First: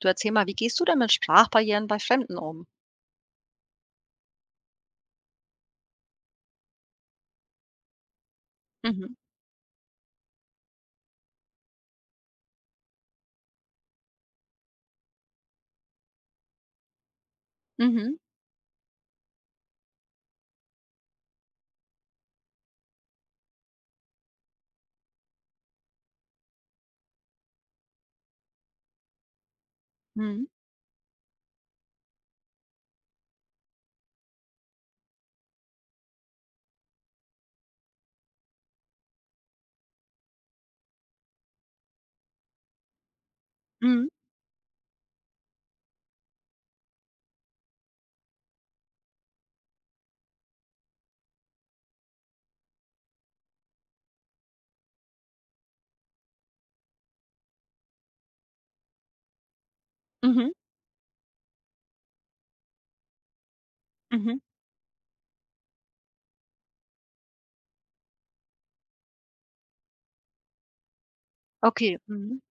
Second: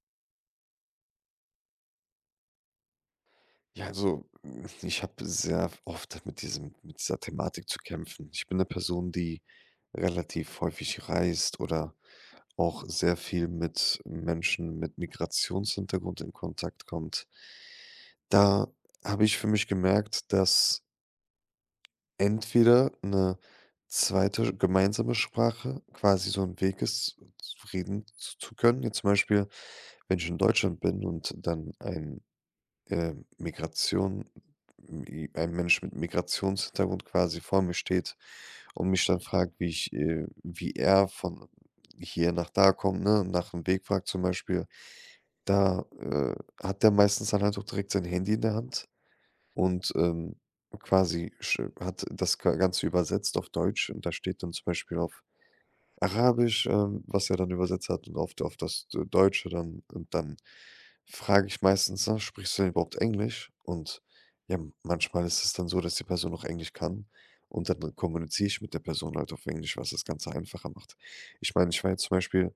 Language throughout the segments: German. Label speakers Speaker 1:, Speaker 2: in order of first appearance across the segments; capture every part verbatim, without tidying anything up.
Speaker 1: Du erzähl mal, wie gehst du denn mit Sprachbarrieren bei Fremden um?
Speaker 2: Ja, also hm, ich habe sehr oft mit diesem mit dieser Thematik zu kämpfen. Ich bin eine Person,
Speaker 1: Mhm.
Speaker 2: die relativ häufig reist oder auch sehr viel mit Menschen mit Migrationshintergrund in Kontakt kommt.
Speaker 1: Mhm.
Speaker 2: Da habe ich für mich gemerkt, dass entweder eine zweite gemeinsame Sprache quasi so ein Weg ist, reden z zu können. Jetzt zum Beispiel, wenn ich in
Speaker 1: Mhm.
Speaker 2: Deutschland bin und dann ein äh, Migration mi ein Mensch mit Migrationshintergrund quasi vor mir steht und mich dann fragt, wie ich äh, wie er von hier nach da kommt, ne, nach dem Weg fragt
Speaker 1: Mhm.
Speaker 2: zum Beispiel. Da äh, hat der meistens dann halt auch direkt sein Handy in der Hand und ähm, quasi sch hat das Ga Ganze übersetzt auf Deutsch, und da steht dann zum Beispiel auf Arabisch, ähm, was er dann übersetzt hat, und auf auf das D Deutsche dann, und dann
Speaker 1: Mhm.
Speaker 2: frage ich meistens, ne: „Sprichst du denn überhaupt Englisch?“ Und
Speaker 1: Mhm.
Speaker 2: ja, m- manchmal ist es dann so, dass die Person auch Englisch kann, und dann kommuniziere ich mit der Person halt auf Englisch, was das Ganze einfacher macht. Ich meine, ich war
Speaker 1: Okay.
Speaker 2: jetzt zum
Speaker 1: Mhm.
Speaker 2: Beispiel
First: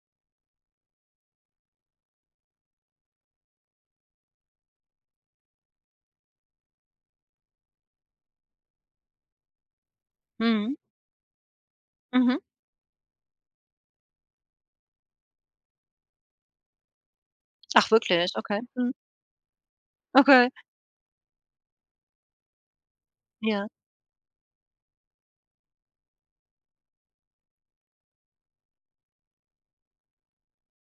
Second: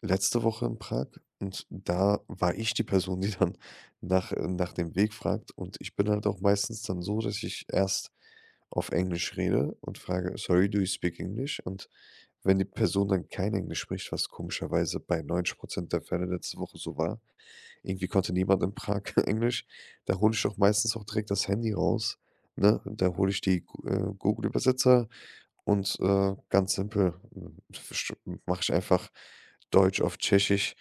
Speaker 2: letzte Woche in Prag, und da war ich die Person, die dann nach äh, nach dem Weg fragt, und ich bin halt auch meistens dann so, dass ich erst auf Englisch rede und frage: „Sorry,
Speaker 1: Mhm.
Speaker 2: do you speak English?“ Und
Speaker 1: Mhm.
Speaker 2: wenn die Person dann kein Englisch spricht, was komischerweise bei neunzig Prozent der Fälle letzte Woche so war,
Speaker 1: Ach
Speaker 2: irgendwie
Speaker 1: wirklich?
Speaker 2: konnte
Speaker 1: Okay.
Speaker 2: niemand in
Speaker 1: Mhm.
Speaker 2: Prag Englisch. Da hole ich
Speaker 1: Okay.
Speaker 2: doch meistens auch direkt das Handy raus, ne? Da hole ich die
Speaker 1: Ja.
Speaker 2: Go äh, Google Übersetzer und äh, ganz simpel, hm, mache ich einfach Deutsch auf Tschechisch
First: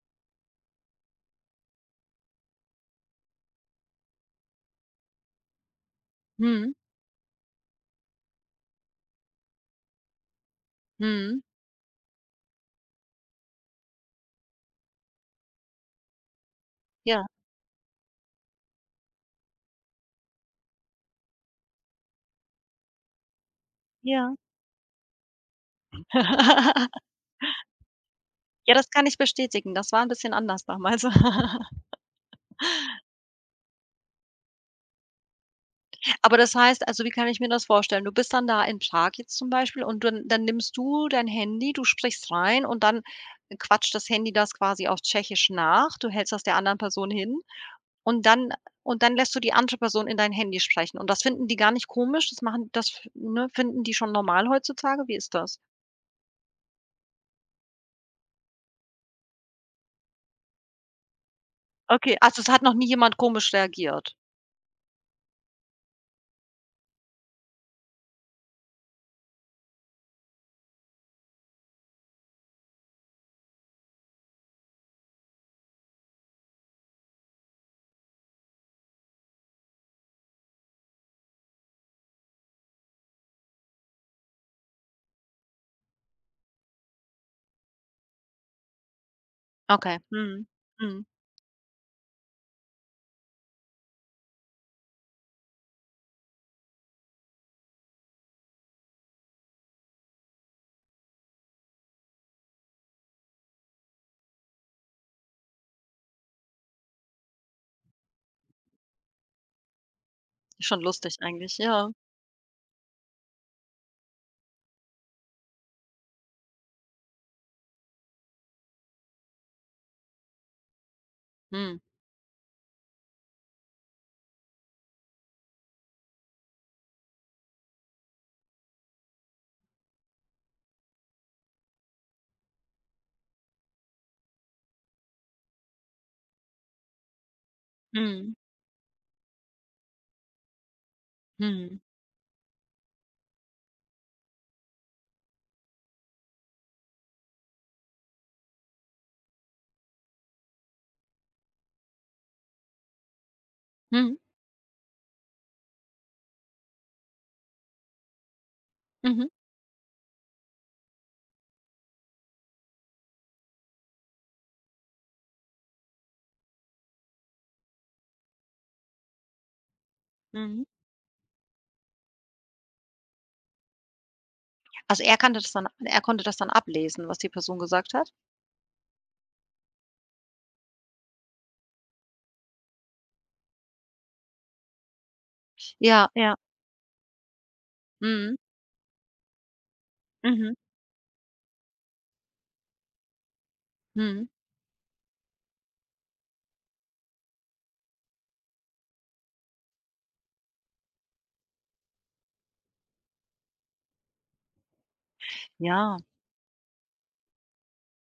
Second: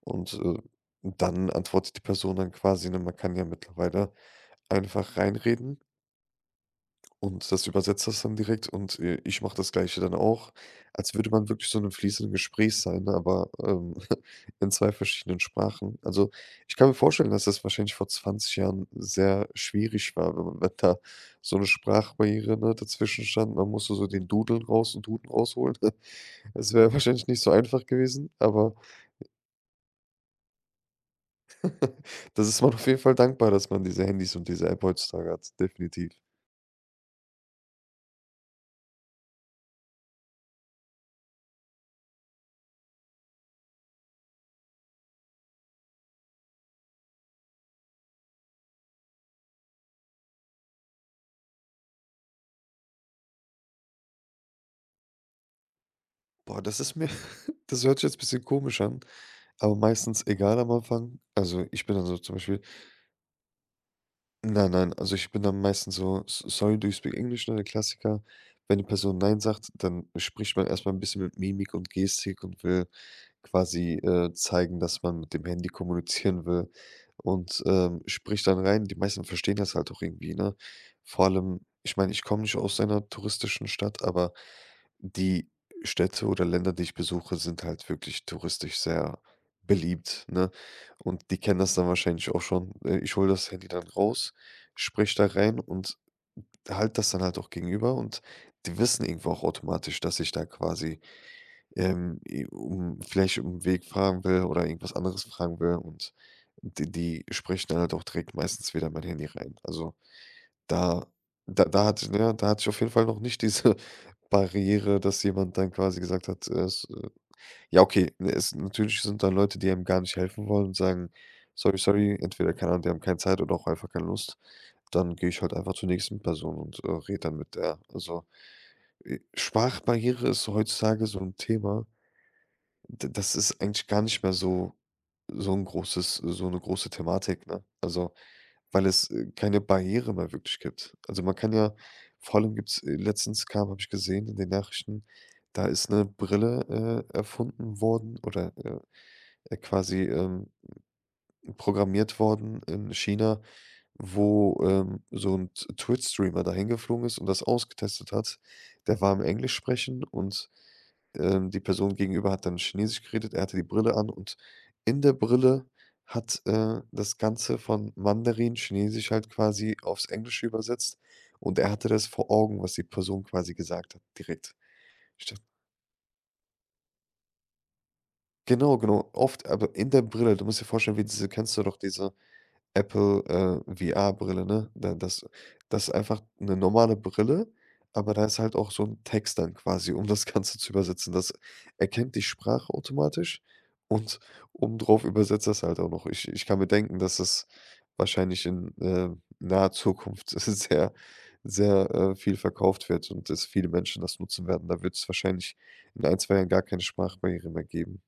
Speaker 2: und äh, dann antwortet die Person dann quasi, ne? Man kann ja mittlerweile einfach reinreden.
Speaker 1: Mhm.
Speaker 2: Und das übersetzt das dann direkt, und äh, ich mache das Gleiche dann auch, als würde
Speaker 1: Mhm.
Speaker 2: man wirklich so 'nem fließenden Gespräch sein, ne, aber ähm, in zwei verschiedenen Sprachen. Also, ich kann mir
Speaker 1: Ja.
Speaker 2: vorstellen, dass das wahrscheinlich vor zwanzig Jahren sehr schwierig war, wenn man wenn da so eine Sprachbarriere, ne, dazwischen stand. Man musste so den
Speaker 1: Ja.
Speaker 2: Dudeln raus und Duden rausholen. Es wäre wahrscheinlich nicht so einfach gewesen, aber
Speaker 1: Ja, das kann ich bestätigen. Das war ein bisschen anders damals.
Speaker 2: das ist man auf jeden Fall dankbar, dass man diese Handys und diese App heutzutage hat, definitiv.
Speaker 1: Aber das heißt also, wie kann ich mir das vorstellen? Du bist dann da in Prag jetzt zum Beispiel und dann dann nimmst du dein Handy, du sprichst rein und dann quatscht das Handy das quasi auf Tschechisch nach. Du hältst das der anderen Person hin? Und dann und dann lässt du die andere Person in dein Handy sprechen. Und das finden die gar nicht komisch. Das machen das f ne, finden die schon normal heutzutage? Wie ist das?
Speaker 2: Boah, das ist mir das hört sich jetzt ein bisschen komisch an. Aber meistens egal am Anfang. Also, ich bin dann
Speaker 1: Okay,
Speaker 2: so zum
Speaker 1: also es
Speaker 2: Beispiel.
Speaker 1: hat noch nie jemand komisch reagiert.
Speaker 2: Nein, nein, also ich bin dann meistens so: „S Sorry, do you speak English?“, ne, der Klassiker. Wenn die Person nein sagt, dann spricht man erstmal ein bisschen mit Mimik und Gestik und will quasi äh, zeigen, dass man mit dem Handy kommunizieren will, und ähm, spricht dann rein. Die meisten verstehen das halt auch irgendwie, ne? Vor allem, ich meine, ich komme nicht aus einer touristischen Stadt, aber die Städte oder Länder, die ich besuche, sind halt wirklich touristisch sehr
Speaker 1: Okay.
Speaker 2: beliebt,
Speaker 1: Mhm.
Speaker 2: ne?
Speaker 1: Mhm.
Speaker 2: Und die kennen das dann wahrscheinlich auch schon. Äh, ich hole das Handy dann raus, sprich da rein und halt das dann halt auch gegenüber, und die wissen irgendwo auch automatisch, dass ich da quasi ähm, i um vielleicht um Weg fragen will oder irgendwas anderes fragen will, und die die sprechen dann halt auch direkt meistens wieder in mein Handy rein. Also,
Speaker 1: Schon
Speaker 2: da
Speaker 1: lustig eigentlich,
Speaker 2: da da
Speaker 1: ja.
Speaker 2: hatte ich ne, da hatte ich auf jeden Fall noch nicht diese Barriere, dass jemand dann quasi gesagt hat äh, ja, okay, ne. Es natürlich sind da Leute, die einem gar nicht helfen wollen und sagen: „Sorry,
Speaker 1: Mhm.
Speaker 2: sorry“, entweder, keine Ahnung, die haben keine Zeit oder auch einfach keine Lust. Dann gehe ich halt einfach zur nächsten Person und äh, rede dann mit der. Also äh, Sprachbarriere ist heutzutage so ein Thema. D das ist eigentlich gar nicht mehr so so ein großes so eine große Thematik, ne? Also,
Speaker 1: Mhm.
Speaker 2: weil es äh, keine Barriere mehr wirklich gibt. Also, man kann ja
Speaker 1: Mhm.
Speaker 2: vor allem gibt's äh, letztens kam habe ich gesehen in den Nachrichten: da ist eine Brille äh, erfunden worden oder äh, äh, quasi ähm, programmiert worden in China,
Speaker 1: Mhm.
Speaker 2: wo ähm, so ein T Twitch-Streamer dahin geflogen ist und das ausgetestet hat. Der war im
Speaker 1: Mhm.
Speaker 2: Englisch sprechen, und ähm, die Person gegenüber hat dann Chinesisch geredet. Er hatte die Brille an, und in der Brille hat äh, das Ganze von Mandarin, Chinesisch halt quasi aufs Englische
Speaker 1: Mhm.
Speaker 2: übersetzt, und er hatte das vor Augen, was die Person quasi gesagt hat, direkt.
Speaker 1: Also er
Speaker 2: St
Speaker 1: kannte das dann er konnte das dann ablesen, was die Person gesagt hat?
Speaker 2: Genau, genau, oft, aber in der Brille. Du musst dir vorstellen, wie diese, kennst du doch diese Apple äh, V R-Brille, ne? Da das das ist
Speaker 1: Ja,
Speaker 2: einfach
Speaker 1: ja.
Speaker 2: eine normale Brille, aber da
Speaker 1: Mhm.
Speaker 2: ist halt auch so ein Text dann quasi, um das
Speaker 1: Mhm.
Speaker 2: Ganze zu übersetzen. Das erkennt die Sprache automatisch, und
Speaker 1: Mhm.
Speaker 2: obendrauf übersetzt das halt auch noch. Ich ich kann mir denken, dass das wahrscheinlich in äh, naher Zukunft sehr, sehr äh, viel verkauft wird und dass viele Menschen das nutzen werden. Da wird es wahrscheinlich
Speaker 1: Ja.
Speaker 2: in ein zwei Jahren gar keine Sprachbarriere mehr geben.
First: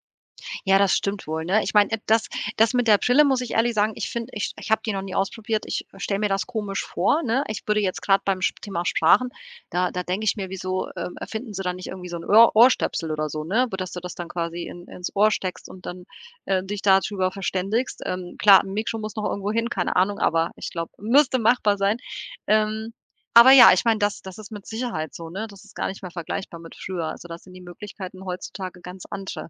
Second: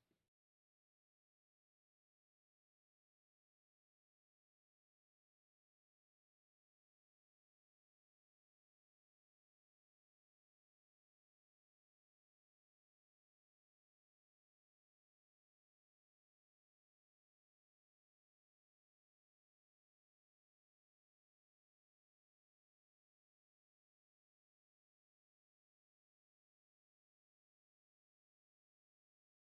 Speaker 1: Ja, das stimmt wohl, ne? Ich meine, äh, das das mit der Brille muss ich ehrlich sagen, ich finde ich ich habe die noch nie ausprobiert. Ich stelle mir das komisch vor, ne? Ich würde jetzt gerade beim Sp Thema Sprachen, da da denke ich mir: „Wieso, ähm, erfinden sie da nicht irgendwie so ein Ohr Ohrstöpsel oder so, ne, wo dass du das dann quasi in ins Ohr steckst und dann, äh, dich darüber verständigst?“ Ähm, klar, 'n Mikro muss noch irgendwo hin, keine Ahnung, aber ich glaube, müsste machbar sein. Ähm, aber ja, ich meine, das das ist mit Sicherheit so, ne? Das ist gar nicht mehr vergleichbar mit früher. Also, das sind die Möglichkeiten heutzutage ganz andere.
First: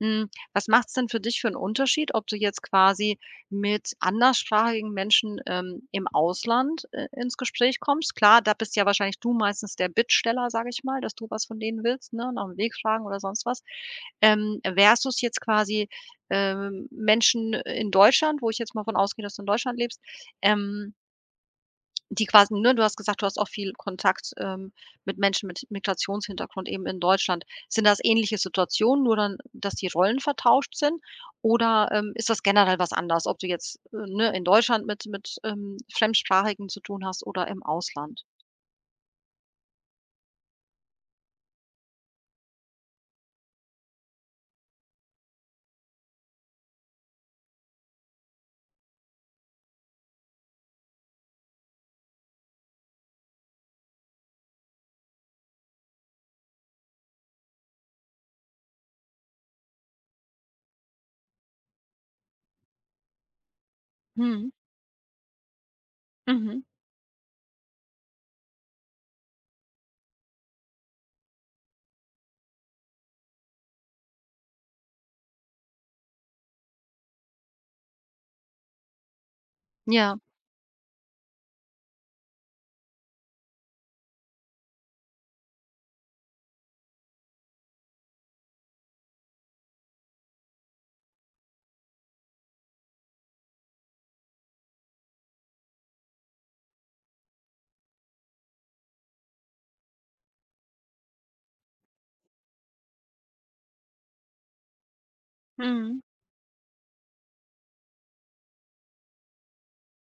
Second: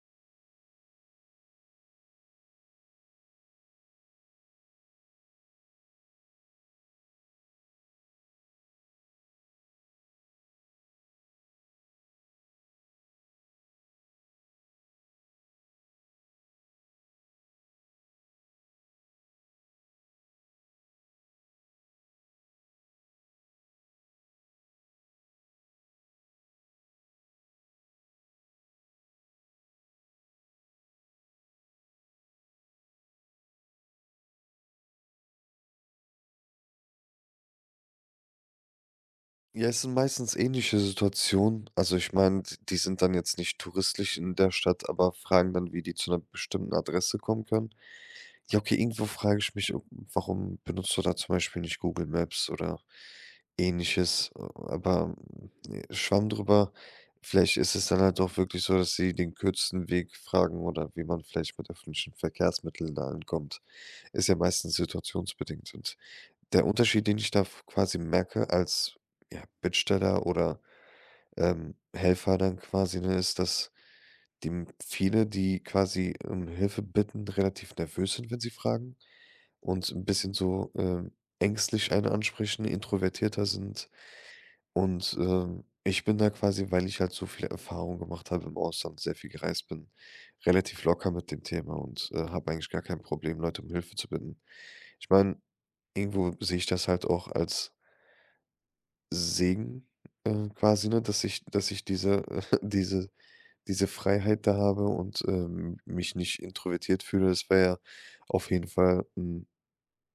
Speaker 1: Hm Was macht es denn für dich für einen Unterschied, ob du jetzt quasi mit anderssprachigen Menschen, ähm, im Ausland, äh, ins Gespräch kommst? Klar, da bist ja wahrscheinlich du meistens der Bittsteller, sage ich mal, dass du was von denen willst, ne, nach dem Weg fragen oder sonst was. Ähm, versus jetzt quasi, ähm, Menschen in Deutschland, wo ich jetzt mal von ausgehe, dass du in Deutschland lebst, ähm die quasi ne, du hast gesagt, du hast auch viel Kontakt, ähm, mit Menschen mit Migrationshintergrund eben in Deutschland. Sind das ähnliche Situationen, nur dann, dass die Rollen vertauscht sind? Oder, ähm, ist das generell was anders, ob du jetzt, äh, ne, in Deutschland mit mit, ähm, Fremdsprachigen zu tun hast oder im Ausland?
Speaker 2: Ja, es sind meistens ähnliche Situationen. Also, ich meine, d die sind dann jetzt nicht touristisch in der Stadt, aber fragen dann, wie die zu einer bestimmten Adresse kommen können. Ja, okay, irgendwo frage ich mich äh, warum benutzt du da zum Beispiel nicht Google Maps oder Ähnliches äh, aber, ne, Schwamm drüber. Vielleicht ist es dann halt auch wirklich so, dass sie den kürzesten Weg fragen oder wie man vielleicht mit öffentlichen Verkehrsmitteln da ankommt. Ist ja
Speaker 1: Mhm,
Speaker 2: meistens situationsbedingt. Und
Speaker 1: mhm.
Speaker 2: der Unterschied, den ich da f quasi merke als, ja, Bittsteller oder ähm, Helfer dann quasi, ne, ist, dass die viele, die quasi um Hilfe bitten, relativ nervös sind, wenn sie fragen, und so ein
Speaker 1: Ja.
Speaker 2: bisschen so ähm, ängstlich einen ansprechen, introvertierter sind. Und ähm, ich bin da quasi, weil ich halt so viele Erfahrungen gemacht habe im Ausland, sehr viel gereist bin, relativ locker mit dem Thema und äh, habe eigentlich gar kein Problem, Leute um Hilfe zu bitten. Ich meine, irgendwo sehe ich das halt auch als Segen äh, quasi, ne, dass ich dass ich diese diese diese Freiheit da habe, und ähm,
Speaker 1: Mhm,
Speaker 2: mich nicht introvertiert fühle. Das wäre ja auf jeden Fall 'n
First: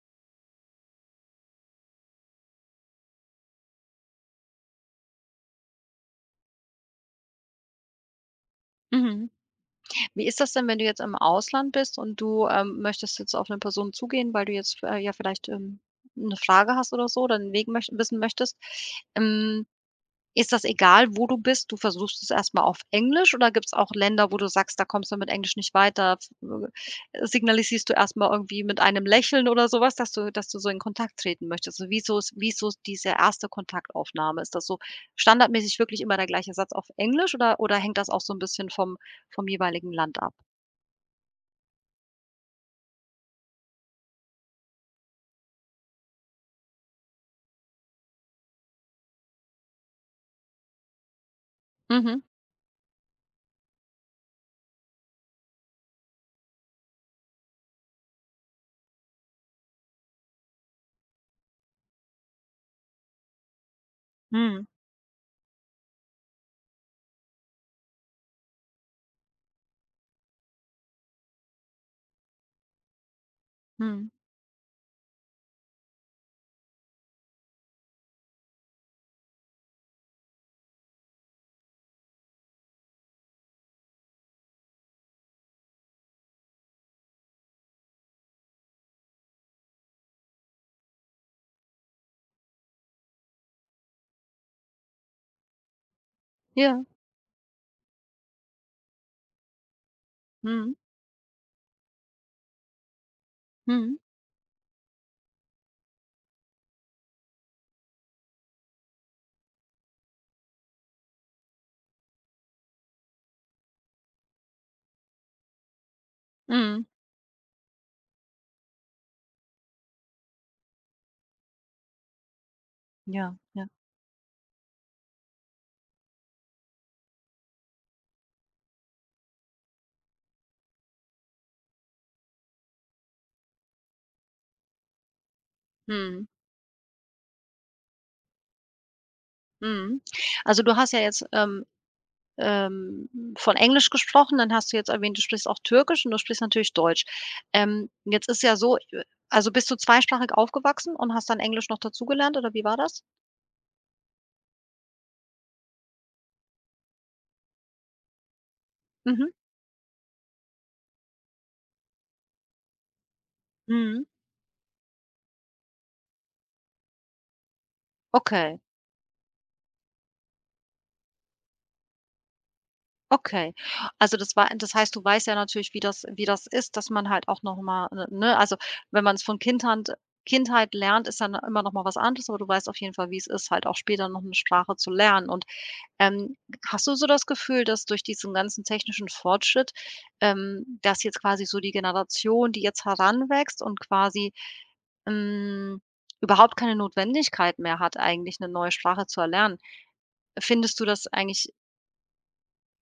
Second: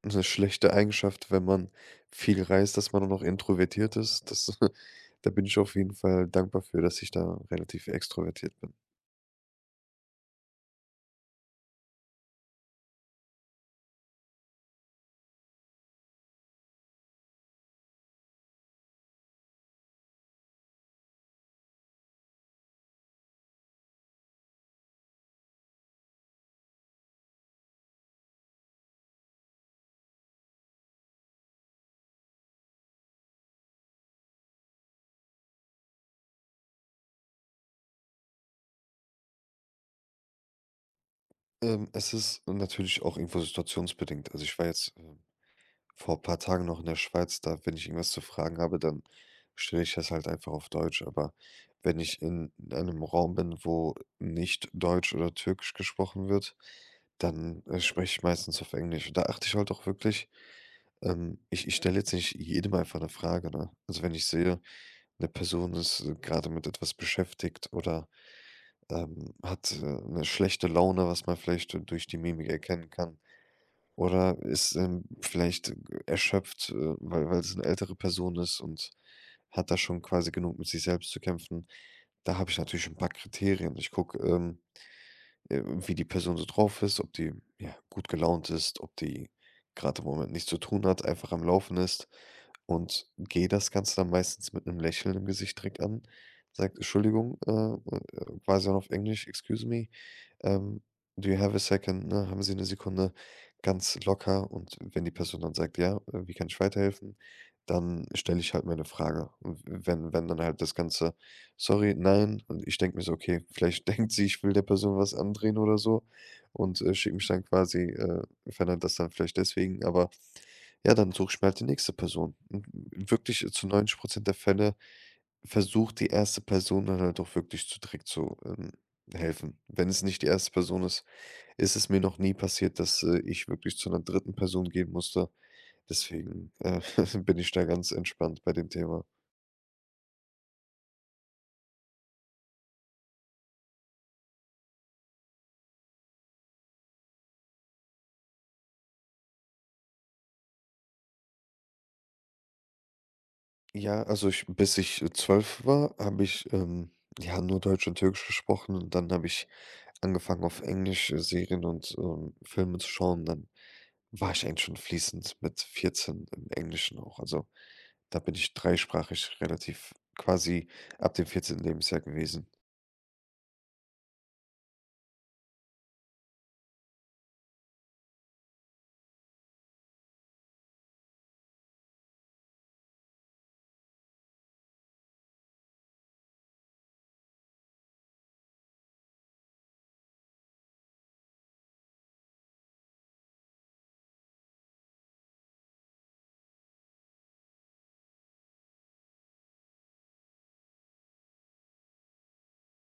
Speaker 2: 'ne schlechte Eigenschaft, wenn man viel reist, dass man dann auch introvertiert ist. Das da bin ich auf jeden Fall dankbar für, dass ich da relativ extrovertiert bin.
Speaker 1: mhm. Wie ist das denn, wenn du jetzt im Ausland bist und du, ähm, möchtest jetzt auf eine Person zugehen, weil du jetzt, äh, ja vielleicht, ähm, 'ne Frage hast oder so oder 'n Weg möcht wissen möchtest? Hm, Ist das egal, wo du bist? Du versuchst es erst mal auf Englisch oder gibt es auch Länder, wo du sagst, da kommst du mit Englisch nicht weiter? F äh, Signalisierst du erst mal irgendwie mit einem Lächeln oder sowas, dass du dass du so in Kontakt treten möchtest? Also wie so ist wie ist so ist diese erste Kontaktaufnahme? Ist das so standardmäßig wirklich immer der gleiche Satz auf Englisch oder oder hängt das auch so ein bisschen vom vom jeweiligen Land ab?
Speaker 2: Ähm, es ist natürlich auch irgendwo situationsbedingt. Also, ich war jetzt ähm vor ein paar Tagen noch in der Schweiz. Da, wenn ich irgendwas zu fragen habe, dann stelle ich das halt einfach auf Deutsch. Aber wenn
Speaker 1: Mhm.
Speaker 2: ich in einem Raum bin, wo nicht Deutsch oder Türkisch gesprochen wird, dann äh, spreche ich meistens auf Englisch. Und da achte ich halt auch wirklich, ähm, ich ich stelle jetzt nicht jedem einfach eine Frage, ne? Also, wenn ich sehe,
Speaker 1: Mhm.
Speaker 2: eine Person ist äh, gerade mit etwas beschäftigt oder ähm, hat äh, 'ne schlechte Laune, was man vielleicht äh, durch die Mimik erkennen kann.
Speaker 1: Mhm.
Speaker 2: Oder ist ähm, vielleicht erschöpft äh, weil weil es eine ältere Person ist und hat da schon quasi genug mit sich selbst zu kämpfen. Da habe ich natürlich ein paar Kriterien. Ich gucke ähm äh, wie die Person so drauf ist, ob die, ja, gut gelaunt ist, ob die gerade im Moment nichts zu tun hat, einfach am Laufen ist, und gehe das Ganze dann meistens mit einem Lächeln im Gesicht direkt an, sagt
Speaker 1: Ja.
Speaker 2: „Entschuldigung“ äh, äh, quasi dann auf Englisch: „Excuse me,
Speaker 1: Mhm.
Speaker 2: ähm, do you have a second?“, ne? „Haben Sie eine Sekunde?“ Ganz
Speaker 1: Mhm.
Speaker 2: locker. Und wenn die Person dann sagt: „Ja, äh, wie kann ich weiterhelfen?“, dann stelle ich halt meine Frage. Und wenn wenn dann halt das Ganze: „Sorry, nein.“ Und ich denke mir so: „Okay, vielleicht denkt sie, ich will der Person was andrehen oder so“, und
Speaker 1: Mhm.
Speaker 2: äh, schickt mich dann quasi äh, verändert das dann vielleicht deswegen, aber ja, dann suche ich mir halt die nächste Person. Und
Speaker 1: Ja,
Speaker 2: wirklich äh,
Speaker 1: ja.
Speaker 2: zu neunzig der Fälle versucht die erste Person dann halt auch wirklich zu direkt zu ähm, helfen. Wenn es nicht die erste Person ist, ist es mir noch nie passiert, dass äh, ich wirklich zu einer dritten Person gehen musste.
Speaker 1: Mhm.
Speaker 2: Deswegen äh, bin ich da ganz entspannt bei dem Thema.
Speaker 1: Mhm. Also, du hast ja jetzt, ähm ähm, von Englisch gesprochen, dann hast du jetzt erwähnt, du sprichst auch Türkisch und du sprichst natürlich Deutsch. Ähm, jetzt ist ja so, äh, also bist du zweisprachig aufgewachsen und hast dann Englisch noch dazugelernt oder wie war das?
Speaker 2: Ja, also ich bis ich äh, zwölf war, habe ich ähm, ja, nur Deutsch und Türkisch gesprochen, und dann habe
Speaker 1: Mhm,
Speaker 2: ich angefangen, auf Englisch äh, Serien und ähm, Filme zu schauen. Dann
Speaker 1: mhm.
Speaker 2: war ich eigentlich schon fließend mit vierzehn im Englischen auch. Also, da bin ich
Speaker 1: Okay,
Speaker 2: dreisprachig relativ quasi ab dem vierzehnten. Lebensjahr gewesen.
Speaker 1: okay. Also das war das heißt, du weißt ja natürlich, wie das wie das ist, dass man halt auch noch mal, ne ne, also wenn man es von Kindheit Kindheit lernt, ist dann immer noch mal was anderes, aber du weißt auf jeden Fall, wie es ist, halt auch später noch eine Sprache zu lernen und Ähm, hast du so das Gefühl, dass durch diesen ganzen technischen Fortschritt, ähm, dass jetzt quasi so die Generation, die jetzt heranwächst und quasi, hm, überhaupt keine Notwendigkeit mehr hat, eigentlich eine neue Sprache zu erlernen. Findest du das eigentlich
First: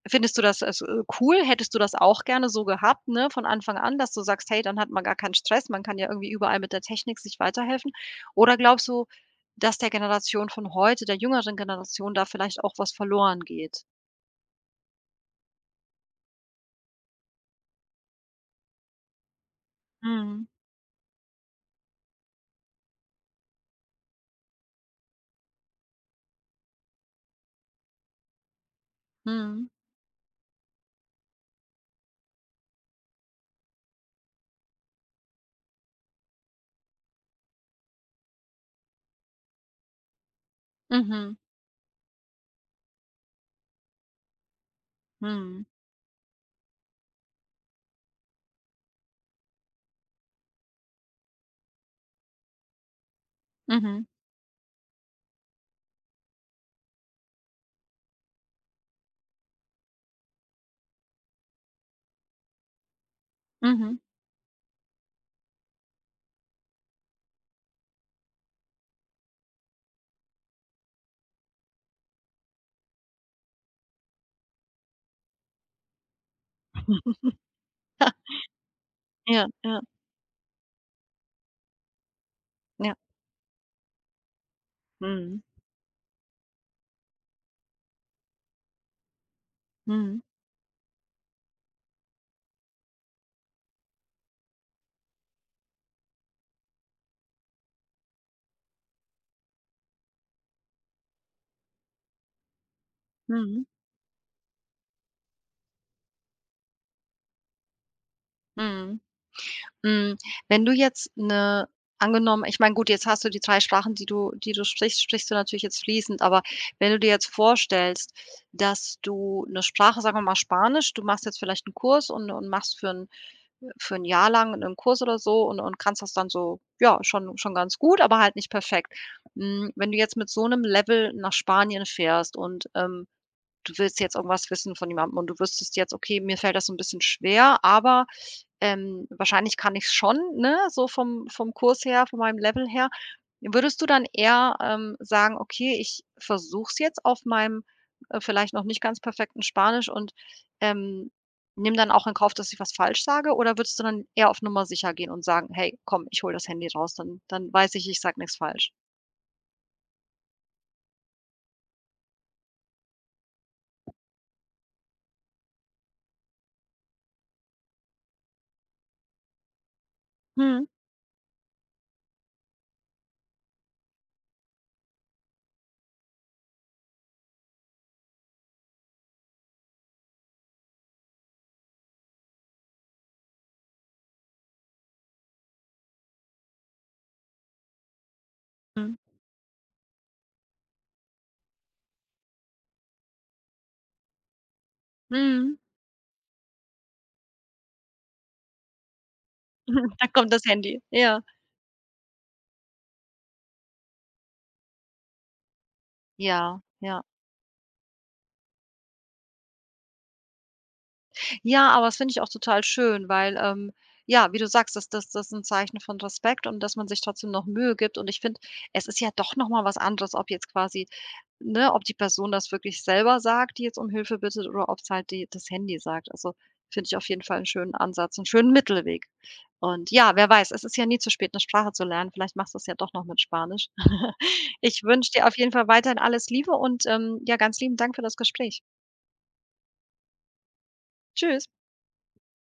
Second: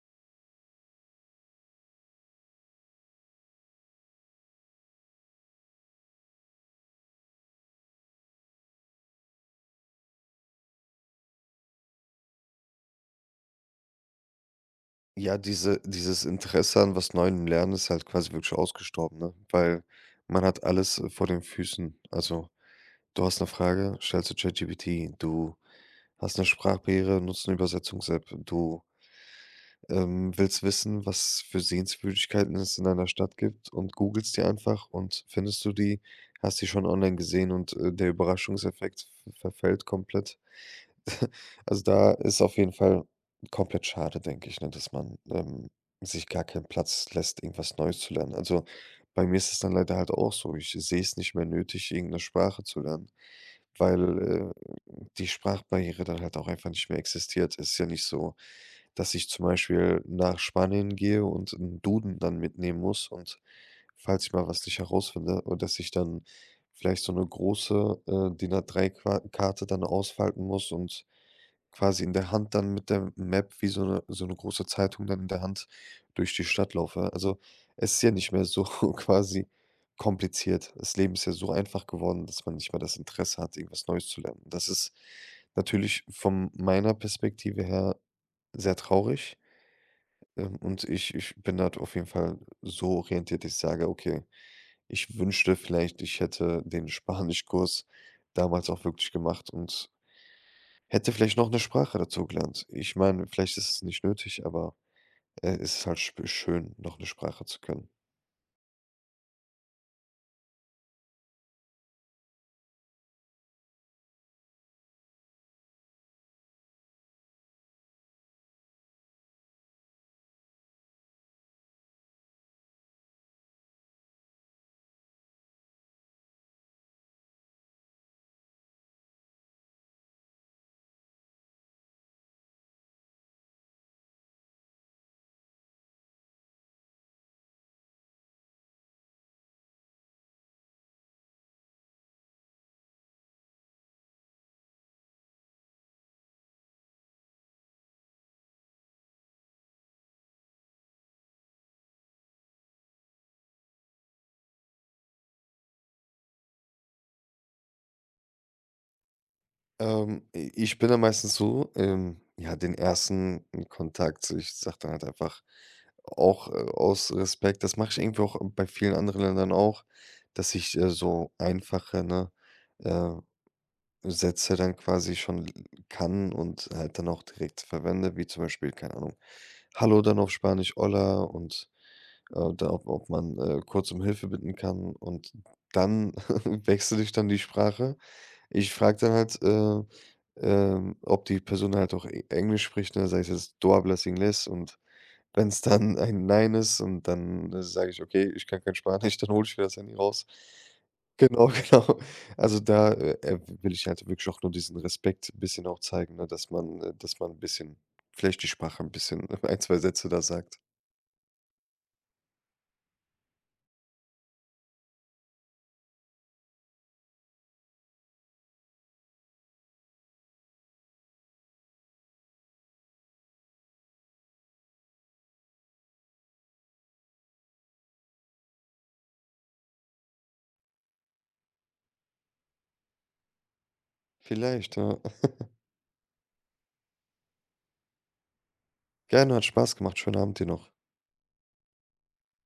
Speaker 1: findest du das als, äh, cool? Hättest du das auch gerne so gehabt, ne, von Anfang an, dass du sagst: „Hey, dann hat man gar keinen Stress, man kann ja irgendwie überall mit der Technik sich weiterhelfen.“ Oder glaubst du, dass der Generation von heute, der jüngeren Generation, da vielleicht auch was verloren geht?
Speaker 2: Ja, diese dieses Interesse an was Neuem lernen ist halt quasi wirklich ausgestorben, ne? Weil man
Speaker 1: Mhm.
Speaker 2: hat alles äh, vor den Füßen. Also, du hast eine Frage, stellst du ChatGPT. Du hast eine Sprachbarriere, nutzt 'ne Übersetzungs-App. Du
Speaker 1: Mhm.
Speaker 2: ähm, willst wissen, was für Sehenswürdigkeiten es in deiner Stadt gibt, und googelst die einfach und findest du die, hast die schon online gesehen, und äh, der Überraschungseffekt v verfällt komplett.
Speaker 1: Mhm.
Speaker 2: Also, da ist auf jeden Fall komplett schade, denke ich, ne, dass man
Speaker 1: Mhm.
Speaker 2: ähm, sich gar keinen Platz lässt, irgendwas Neues zu lernen. Also, bei mir ist es dann leider halt auch so. Ich sehe es nicht mehr nötig, irgendeine Sprache zu lernen,
Speaker 1: Mhm.
Speaker 2: weil äh, die Sprachbarriere dann halt auch einfach nicht mehr existiert. Es ist ja nicht so, dass ich zum Beispiel nach Spanien gehe und 'n Duden dann mitnehmen muss und
Speaker 1: Mhm.
Speaker 2: falls ich mal was nicht herausfinde und dass ich dann vielleicht so eine große äh, D I N A drei Qua Karte dann ausfalten muss und quasi in der Hand dann mit der Map wie so eine so eine große Zeitung dann in der Hand durch die Stadt laufe. Also, es ist
Speaker 1: Ha,
Speaker 2: ja nicht mehr so quasi
Speaker 1: ja, ja,
Speaker 2: kompliziert. Das Leben ist ja so einfach geworden, dass man nicht mehr
Speaker 1: ja.
Speaker 2: das Interesse hat, irgendwas Neues zu lernen. Das ist
Speaker 1: Mhm.
Speaker 2: natürlich von meiner Perspektive her sehr traurig.
Speaker 1: Mhm.
Speaker 2: Ähm, und ich ich bin halt auf jeden Fall so orientiert, ich sage: „Okay, ich wünschte vielleicht, ich hätte den Spanischkurs damals auch wirklich gemacht und hätte vielleicht noch eine Sprache dazu gelernt.“ Ich meine, vielleicht
Speaker 1: Mhm.
Speaker 2: ist es nicht nötig, aber äh, es ist halt sp schön, noch eine Sprache zu können.
Speaker 1: Mhm. Hm, Wenn du jetzt 'ne angenommen ich meine, gut, jetzt hast du die drei Sprachen, die du die du sprichst, sprichst du natürlich jetzt fließend, aber wenn du dir jetzt vorstellst, dass du 'ne Sprache, sagen wir mal Spanisch du machst jetzt vielleicht 'n Kurs und und machst für 'n für ein Jahr lang in einem Kurs oder so und und kannst das dann so, ja, schon schon ganz gut, aber halt nicht perfekt. Hm, wenn du jetzt mit so einem Level nach Spanien fährst und, ähm, du willst jetzt irgendwas wissen von jemandem und du wüsstest jetzt: „Okay, mir fällt das so 'n bisschen schwer, aber, ähm, wahrscheinlich kann ich es schon“, ne, so vom vom Kurs her, von meinem Level her. Würdest du dann eher, ähm, sagen: „Okay, ich versuche es jetzt auf meinem, äh, vielleicht noch nicht ganz perfekten Spanisch und, ähm, nehme dann auch in Kauf, dass ich was falsch sage“, oder würdest du dann eher auf Nummer sicher gehen und sagen: „Hey, komm, ich hole das Handy raus, dann dann weiß ich, ich sage nichts falsch.“
Speaker 2: Ähm, i ich bin dann meistens so ähm, ja, den ersten Kontakt, so ich sage dann halt einfach auch äh, aus Respekt, das mache ich irgendwie auch bei vielen anderen Ländern auch, dass
Speaker 1: Mhm.
Speaker 2: ich äh, so einfache, ne, äh Sätze dann quasi schon kann und halt dann auch direkt verwende, wie zum Beispiel, keine Ahnung, „Hallo“ dann auf Spanisch „Hola“, und äh, da, ob ob man äh, kurz um Hilfe bitten kann, und dann wechsle ich dann die Sprache. Ich
Speaker 1: Mhm.
Speaker 2: frage dann halt äh, ähm, ob die Person halt auch E Englisch spricht, ne, sei es jetzt: „¿Tú hablas inglés?“, und wenn
Speaker 1: Mhm.
Speaker 2: es dann ein Nein ist, und dann äh, sage ich: „Okay, ich kann kein Spanisch“, dann hole ich wieder das Handy
Speaker 1: Dann
Speaker 2: raus.
Speaker 1: kommt das Handy. Ja.
Speaker 2: Genau, genau. Also, da äh, äh, will ich halt wirklich auch nur diesen Respekt ein bisschen auch zeigen, ne, dass
Speaker 1: Ja,
Speaker 2: man äh,
Speaker 1: ja.
Speaker 2: dass man 'n bisschen vielleicht die Sprache ein bisschen ein zwei Sätze da sagt.
Speaker 1: Ja, aber das finde ich auch total schön, weil, ähm, ja, wie du sagst, das das das ist ein Zeichen von Respekt und dass man sich trotzdem noch Mühe gibt. Und ich finde, es ist ja doch noch mal was anderes, ob jetzt quasi ne, ob die Person das wirklich selber sagt, die jetzt um Hilfe bittet, oder ob es halt die das Handy sagt. Also, finde ich auf jeden Fall einen schönen Ansatz, einen schönen Mittelweg. Und ja, wer weiß, es ist ja nie zu spät, eine Sprache zu lernen. Vielleicht machst du es ja doch noch mit Spanisch.
Speaker 2: Vielleicht,
Speaker 1: Ich
Speaker 2: ja.
Speaker 1: wünsche dir auf jeden Fall weiterhin alles Liebe und, ähm, ja, ganz lieben Dank für das Gespräch.
Speaker 2: Gerne, hat Spaß gemacht. Schönen Abend dir noch.
Speaker 1: Tschüss.